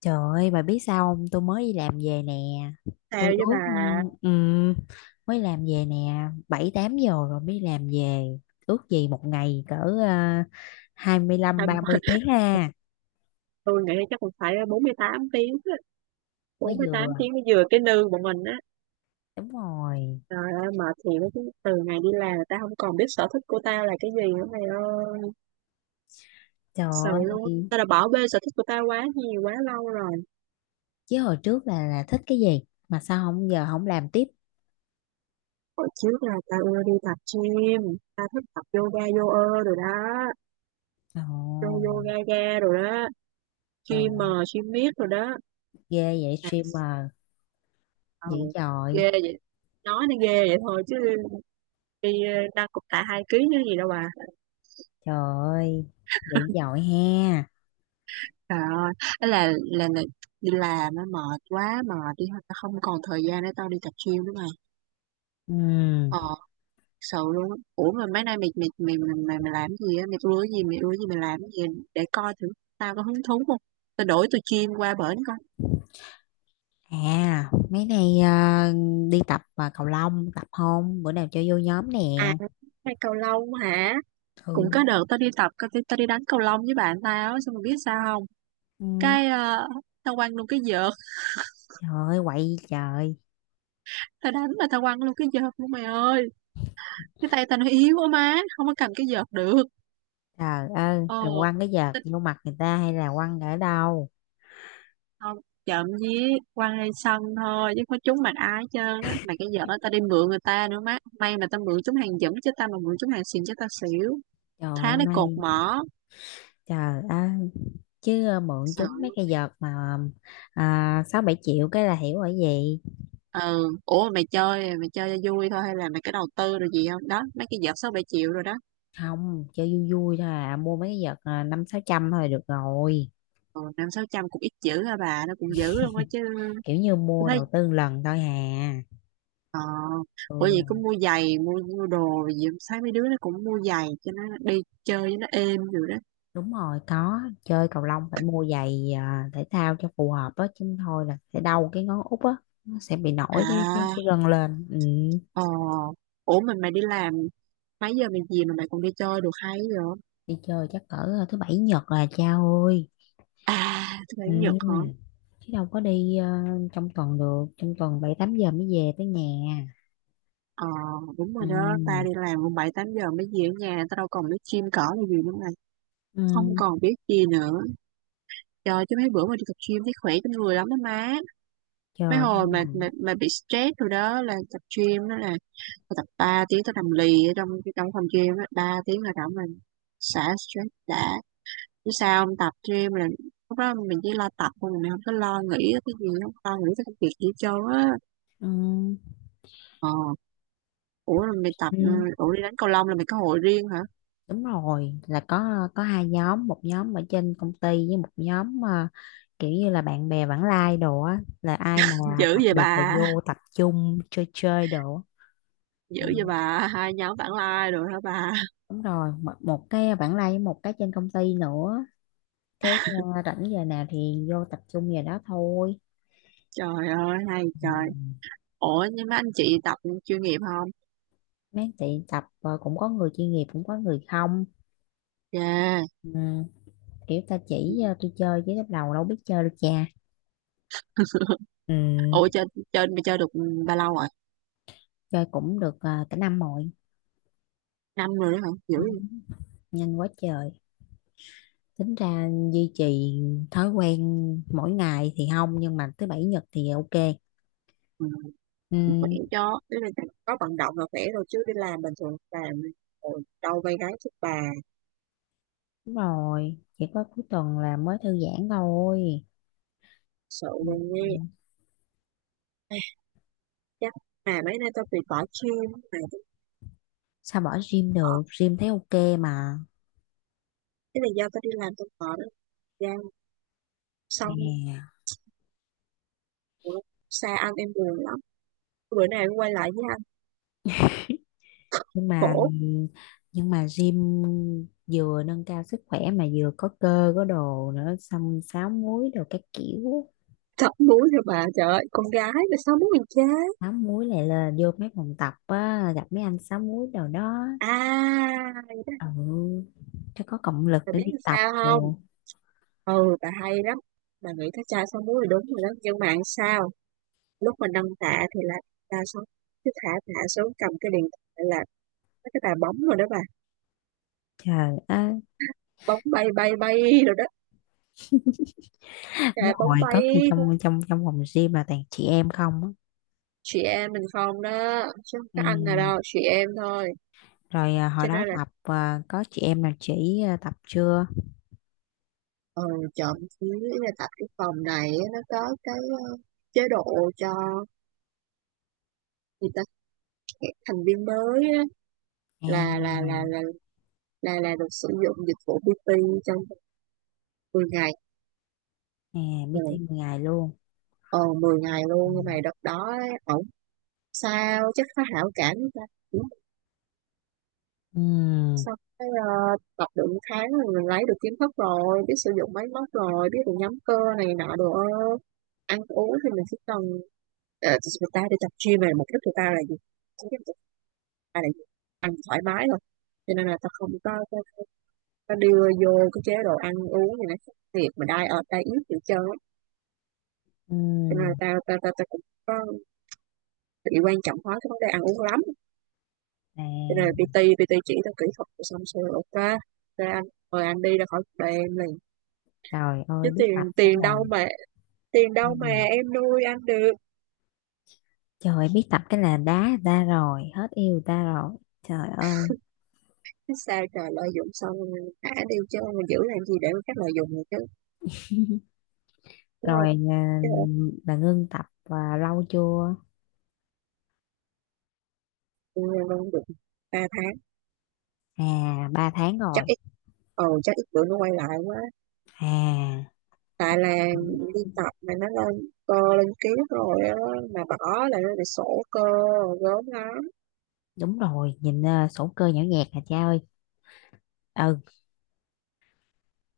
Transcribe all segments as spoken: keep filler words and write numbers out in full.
Trời ơi, bà biết sao không? Tôi mới đi làm về nè. Sao Tôi với bà? ước, ừ, mới làm về nè, bảy tám giờ rồi mới đi làm về. Ước gì một ngày cỡ uh, hai mươi lăm Thành ba mươi phần tiếng ha, tôi nghĩ chắc cũng phải bốn mươi tám tiếng á. Bốn mới mươi tám vừa. tiếng mới vừa cái nư bọn mình á. Đúng rồi. Trời ơi mệt thiệt á, chứ từ ngày đi làm tao không còn biết sở thích của tao là cái gì nữa mày ơi. Trời Sợ luôn, ơi, tao đã bỏ bê sở thích của tao quá nhiều quá lâu rồi. chứ hồi trước là là thích cái gì mà sao không giờ không làm tiếp. Hồi trước là tao ưa đi tập gym, tao thích tập yoga yoga rồi đó, yoga, Ồ, yoga ga rồi đó, trời gym ơi, mờ gym miết rồi đó. ghê vậy À, streamer ừ, dữ dội. ghê vậy. Nói nó ghê vậy thôi chứ đi ờ, nâng cục tạ hai ký chứ gì đâu bà. Trời ơi, dữ dội ha. Trời ơi, ấy là là là đi làm á mệt quá mệt đi thôi, tao không còn thời gian để tao đi tập gym nữa mày. Ừ. Ờ, thật sự luôn á. Ủa mà mấy nay mày mày mày mày, mày, mày làm cái gì á, mày ưa gì mày ưa gì mày làm cái gì để coi thử tao có hứng thú không. Tao đổi từ gym qua bển coi. À, mấy nay à, đi tập à, cầu lông, tập không? Bữa nào chơi vô nhóm À, nè. hay cầu lông hả? Cũng Ừ. có đợt tao đi tập tao, đi- tao đi đánh cầu lông với bạn tao á, xong mày biết sao không? Ừ. Cái ờ, tao quăng luôn cái vợt, Trời ơi, quậy trời. tao đánh mà tao quăng luôn cái vợt luôn mày ơi. Cái tay tao nó yếu quá má, không có cầm cái vợt được. Trời ơi, rồi Ờ. quăng cái vợt vô mặt người ta hay là quăng ở đâu? Không, chậm với quăng lên sân thôi chứ có trúng mặt ai hết trơn á, mà cái giỡn ta đi mượn người ta nữa má, may mà tao mượn trúng hàng dẫm, chứ tao mà mượn trúng hàng xịn chứ tao xỉu, Trời ơi, thá lấy cột may. mỏ, Trời ơi, chứ à, mượn sợ chúng mấy luôn. cái vợt mà à, sáu bảy triệu cái là hiểu ở gì. Ừ, ủa mà mày chơi mày chơi cho vui thôi hay là mày có đầu tư rồi gì không đó, mấy cái vợt sáu bảy triệu rồi đó. Không, chơi vui vui thôi à, mua mấy cái vợt à, năm sáu trăm thôi được rồi. Ừ, năm sáu trăm cũng ít dữ hả bà, nó cũng dữ luôn á chứ. Kiểu như Tôi mua thấy đầu tư lần thôi hà. ờ Ừ. Ủa vậy cũng mua giày, mua mua đồ rồi gì không? Thấy mấy đứa nó cũng mua giày cho nó đi chơi cho nó êm rồi đó. Đúng rồi, có chơi cầu lông phải mua giày à, thể thao cho phù hợp á chứ thôi là sẽ đau cái ngón út á, nó sẽ bị nổi cái cái, À, cái gân lên. Ừ. ờ, ủa mình mày đi làm mấy giờ mày gì mà mày còn đi chơi được hay vậy? Đi chơi chắc cỡ à, thứ bảy nhật là cha ơi. À, thứ bảy chủ nhật hả? Ừ. Chứ đâu có đi à, trong tuần được, trong tuần bảy tám giờ mới về tới nhà. ờ Đúng Ừ. rồi đó, ta đi làm cũng bảy tám giờ mới về ở nhà, ta đâu còn biết gym cỏ là gì nữa mày. Không Ừ. còn biết gì nữa. Trời, chứ mấy bữa mà đi tập gym thấy khỏe trong người lắm đó má. Mấy Trời. hồi mà mà, mà bị stress rồi đó là tập gym đó, là tao tập ba tiếng tao nằm lì ở trong trong phòng gym á, ba tiếng là rảnh mình xả stress đã, chứ sao không tập gym là lúc đó mình chỉ lo tập thôi, mình không có lo nghĩ tới cái gì, không lo nghĩ tới công việc gì hết trơn á. Ừ. ờ Ủa là mày tập, ừ, Ừ. ủa đi đánh cầu lông là mày có hội riêng hả? Đúng rồi, là có có hai nhóm, một nhóm ở trên công ty với một nhóm mà kiểu như là bạn bè vãng lai đồ á, là ai mà Dữ tập vậy được là bà, vô tập trung chơi chơi đồ á. dữ Ừ, vậy bà, hai nhóm vãng lai rồi hả bà? đúng rồi, một, một cái vãng lai với một cái trên công ty nữa. Cái, ờ, rảnh giờ nào thì vô tập trung giờ đó thôi. Trời ơi hay Ừ. trời. Ủa nhưng mà anh chị tập chuyên nghiệp không? Mấy tiệm tập, ờ, cũng có người chuyên nghiệp cũng có người không. Yeah. Ừ, kiểu ta chỉ, ờ, tôi chơi chứ lúc đầu đâu biết chơi đâu cha. Ừ, Ủa trên trên mày chơi được bao lâu rồi? chơi cũng được, ờ, cả năm rồi. Năm rồi đấy hả? Dữ Ừ. vậy. Nhanh quá trời, tính ra duy trì thói quen mỗi ngày thì không nhưng mà thứ bảy nhật thì ok. Ừ, khỏe Ừ, cho, tức là có vận động là khỏe rồi, chứ đi làm bình thường làm ôi, đâu vay gái sức bà, đúng rồi, chỉ có cuối tuần là mới thư giãn thôi. sợ Ừ, luôn nghe. Ai, chắc mà mấy nay tao bị bỏ gym, mà tao sao bỏ gym bỏ được, gym thấy ok mà cái là do tao đi làm tao bỏ đó ra, xong nè. ủa, xa anh em buồn lắm, bữa nay em quay lại với anh. Nhưng mà, Khổ, nhưng mà gym vừa nâng cao sức khỏe mà vừa có cơ có đồ nữa, xong sáu múi đồ các kiểu. thật mũi rồi bà, trời ơi con gái mà sao muốn mình chế. Sáu múi lại là vô mấy phòng tập á, gặp mấy anh sáu múi đồ đó. À, Ừ, cho có động lực bà để biết đi làm tập sao không, đồ. ừ bà hay lắm, bà nghĩ thấy cha sáu múi là đúng rồi đó, nhưng mà làm sao lúc mà nâng tạ thì là ta xuống, cứ thả tạ xuống cầm cái điện thoại, là mấy cái tạ bóng rồi đó bà, Trời ơi. bóng bay bay bay rồi đó, Đúng tạ bóng hồi bay. có khi trong trong trong phòng gym là toàn chị em không á. Chị em mình không đó, chứ không Ừ. có anh nào đâu, chị em thôi. Rồi à, hồi Cho đó nên là tập à, có chị em nào chỉ à, tập chưa? ừ, trộm chứ ý là tại cái phòng này á, nó có cái ờ, chế độ cho người ta, các thành viên mới á, À, là là là là là là được sử dụng dịch vụ pê tê trong mười ngày. à, Ừ. meeting mười ngày luôn. ờ mười ngày Ừ. luôn, nhưng mà đợt đó ấy, ổng sao chắc có hảo cảm với ta, Ừ. xong cái ờ, tập được một tháng rồi mình lấy được kiến thức rồi, biết sử dụng máy móc rồi, biết được nhóm cơ này nọ đồ ơ. Ăn uống thì mình chỉ cần ờ, người ta đi tập gym này mục đích người ta là gì? Chính cái mục đích người ta là gì? Ăn thoải mái thôi, cho nên là ta không có, có, có có đưa vô cái chế độ ăn uống gì nó thiệt, mà đai ở ta ít gì trơn á. Ừ. Cho nên là ta ta ta, ta cũng có bị quan trọng hóa cái vấn đề ăn uống lắm, À, cho nên là pê tê pê tê chỉ tao kỹ thuật rồi xong rồi ok, ok anh, mời anh đi ra khỏi cuộc đời em liền. trời Chứ ơi, biết tiền tập cái tiền là. đâu mà tiền Ừ. đâu mà em nuôi anh được. Trời ơi, biết tập cái là đá người ta rồi, hết yêu người ta rồi. Trời ơi. Chứ sao trời, lợi dụng xong rồi thả đi chứ, mà giữ làm gì để các lợi dụng này chứ, đúng Rồi không. à, Chứ ở là ngưng tập à, lâu chưa? tụi luôn được ba tháng. À, ba tháng Chắc rồi ít, ồ chắc ít bữa nó quay lại quá, à. tại là đi tập mà nó lên cơ lên ký rồi á, mà bỏ là nó lại sổ cơ rồi gớm lắm. Đúng rồi, nhìn, ờ, sổ cơ nhỏ nhẹt hả cha ơi. Ừ,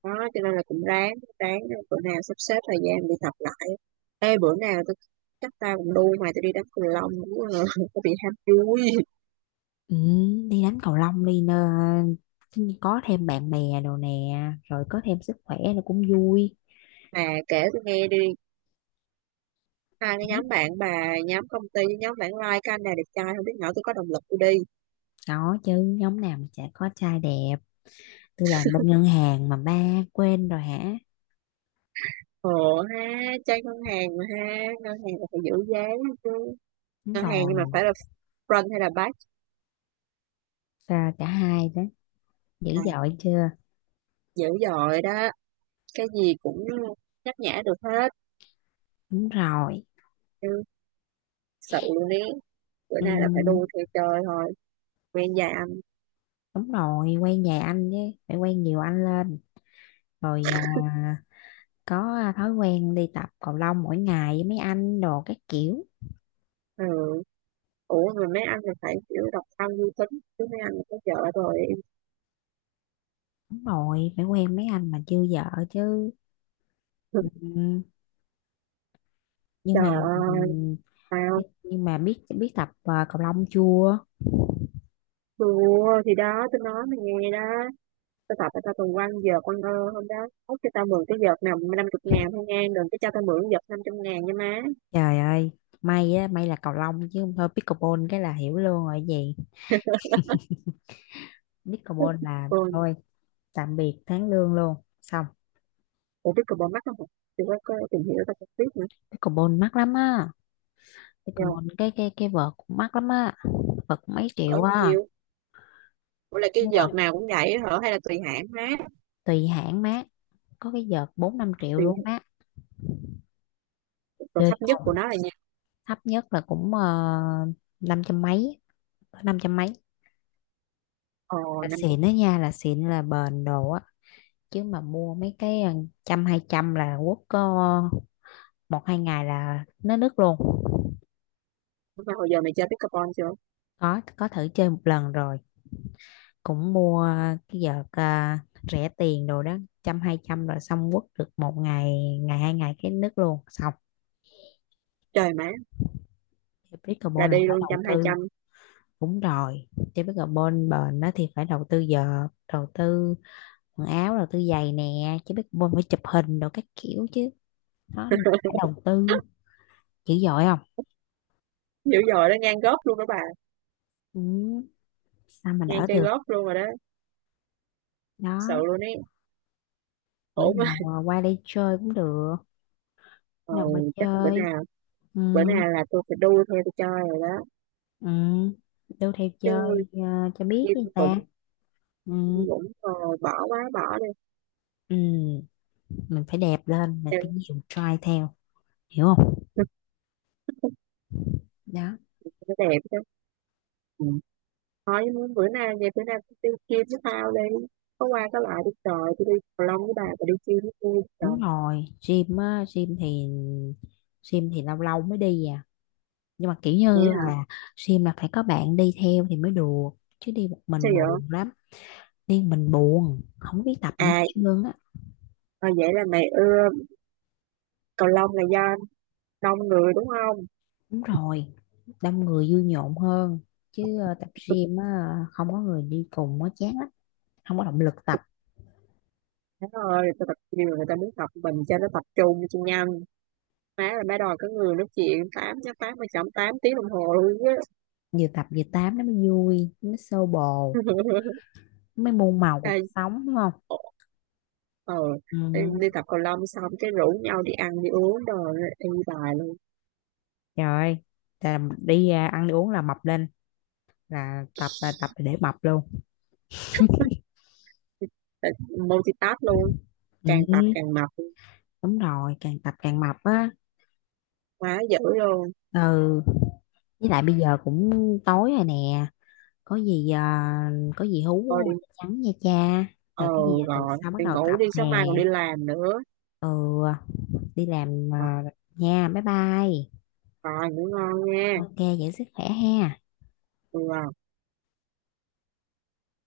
Đó cho nên là cũng ráng, ráng bữa nào sắp xếp thời gian đi tập lại. Ê bữa nào tôi, chắc tao cũng đu mày tôi đi đánh cầu lông cũng có bị ham vui. ừ, đi đánh cầu lông đi nơ, có thêm bạn bè đồ nè, rồi có thêm sức khỏe nó cũng vui. Mà kể tôi nghe đi, hai cái Ừ, nhóm bạn bà, nhóm công ty với nhóm bạn like cái anh này đẹp trai không biết nữa tôi có động lực tôi đi. có chứ, nhóm nào mà chả có trai đẹp. Tôi làm bên ngân hàng mà ba quên rồi hả. Ồ ha, chơi ngân hàng mà ha, ngân hàng là phải giữ giá chứ. Đúng Ngân hàng, nhưng mà rồi, phải là front hay là back? à, cả hai đó, dữ À, dội chưa. dữ dội đó, cái gì cũng nhắc nhã được hết. Đúng rồi. Ừ, sự luôn ý, bữa nay là phải đu Ừ, theo trời thôi, quen già anh. đúng rồi, quay nhà anh chứ, phải quay nhiều anh lên. Rồi à, có à, thói quen đi tập cầu lông mỗi ngày với mấy anh đồ các kiểu. Ừ. Ủa mà mấy anh là phải kiểu độc thân vui tính, chứ mấy anh là có vợ rồi. Đúng rồi, phải quen mấy anh mà chưa vợ chứ. Ừ, nhưng Trời mà. Ừ, ơi, tao nhưng mà biết biết tập à, cầu lông chưa. thua thì đó, tôi nói mày nghe đó, tôi tập cho tao quăng vợt quăng ơ hôm đó, ốc cho tao mượn cái vợt nào năm chục ngàn thôi nha, đừng có cho tao mượn vợt năm trăm ngàn nha má. Trời ơi, may á, may là cầu lông chứ không thôi pickleball cái là hiểu luôn rồi gì. Pickleball là Còn thôi tạm biệt tháng lương luôn, xong. ủa biết cờ bỏ mắt không hả? Thì có, có tìm hiểu tao cũng biết nữa. Pickleball mắc lắm á, Giờ pickleball cái cái cái vợt cũng mắc lắm á. Vợt cũng mấy ở triệu á. nhiều. Ủa là cái Nhưng vợt mà nào cũng vậy hả hay là tùy hãng má? tùy hãng má, có cái vợt bốn năm triệu Tùy. luôn má. Rồi Chơi thấp nhất của nó là nha? thấp nhất là cũng uh, năm trăm mấy, có năm trăm mấy Ồ là năm chục. xịn đó nha, là xịn là bền đồ á. Chứ mà mua mấy cái, ờ, trăm hai trăm là quất có một hai ngày là nó nứt luôn. Mà hồi giờ mày chơi pickleball chưa? có có thử chơi một lần rồi, cũng mua cái vợt à, rẻ tiền đồ đó, trăm hai trăm rồi xong quất được một ngày, ngày hai ngày cái nứt luôn, xong. Trời má, Chơi là pickleball là đi phải luôn đầu trăm hai tư. trăm. Đúng rồi, chơi pickleball bền đó thì phải đầu tư vợt, đầu tư quần áo rồi tôi giày nè, chứ biết bôn phải chụp hình đồ các kiểu chứ, nó phải đầu tư dữ dội không. Dữ dội đó, ngang góp luôn đó bà. Ừ, sao mà Ngang đỡ chơi được. góp luôn rồi đó. Sợ Đó, luôn ấy, bữa khổ má. nào à, qua đây chơi cũng được. Bữa Ờ, nào qua chắc bữa chơi. nào, Ừ. bữa nào là tôi phải đu theo tôi chơi rồi đó Ừ. Đâu theo chứ. chơi à, cho biết Nhưng với người cũng ta. Ừ. cũng ờ, bỏ quá bỏ đi Ừ. Mình phải đẹp lên, mình đẹp. phải nhiều try theo, hiểu không. Đó. Nó đẹp chứ. Ừ. Thôi muốn bữa nay về, bữa nay tôi đi gym với tao đi, có qua có lại đi trời, tôi đi cầu lông với bà và đi gym với tôi Đúng trời. rồi, gym á, gym thì gym thì lâu lâu mới đi à, nhưng mà kiểu Vậy như hả? là gym là phải có bạn đi theo thì mới được, chứ đi một Sao mình vậy? buồn lắm. Đi một mình buồn không biết tập gì hết À, trơn á. ờ, vậy là mày ưa cầu lông là do đông người đúng không? Đúng rồi, đông người vui nhộn hơn, chứ ờ, tập gym á không có người đi cùng á chán lắm, không có động lực tập. Má ơi tao tập nhiều người, ta muốn tập mình cho nó tập trung cho nhanh, má là má đòi có người nói chuyện tám chắc tám mà chậm tám tiếng đồng hồ luôn á. Vừa tập vừa tám nó mới vui, nó mới xô bồ, nó mới muôn màu cuộc À, sống đúng không. ờ, Ừ. đi, đi tập cầu lông xong cái rủ nhau đi ăn đi uống rồi đi bài luôn. Trời ơi, là đi à, ăn đi uống là mập lên, là tập là tập để mập luôn. Tại- multitask luôn. Càng tập Ừ. càng mập luôn. Đúng rồi, càng tập càng mập á. Quá dữ luôn. Ừ, với lại bây giờ cũng tối rồi nè, có gì à, có gì hú Thôi đi qua tin nhắn nha cha. ờ, Rồi cái gì tuần rồi sau bắt đi đầu ngủ tập đi, nè. sáng mai còn đi làm nữa. Ừ, đi làm Ờ, à, nha, bye bye. rồi ngủ ngon nha. Ok, giữ sức khỏe ha. Ừ,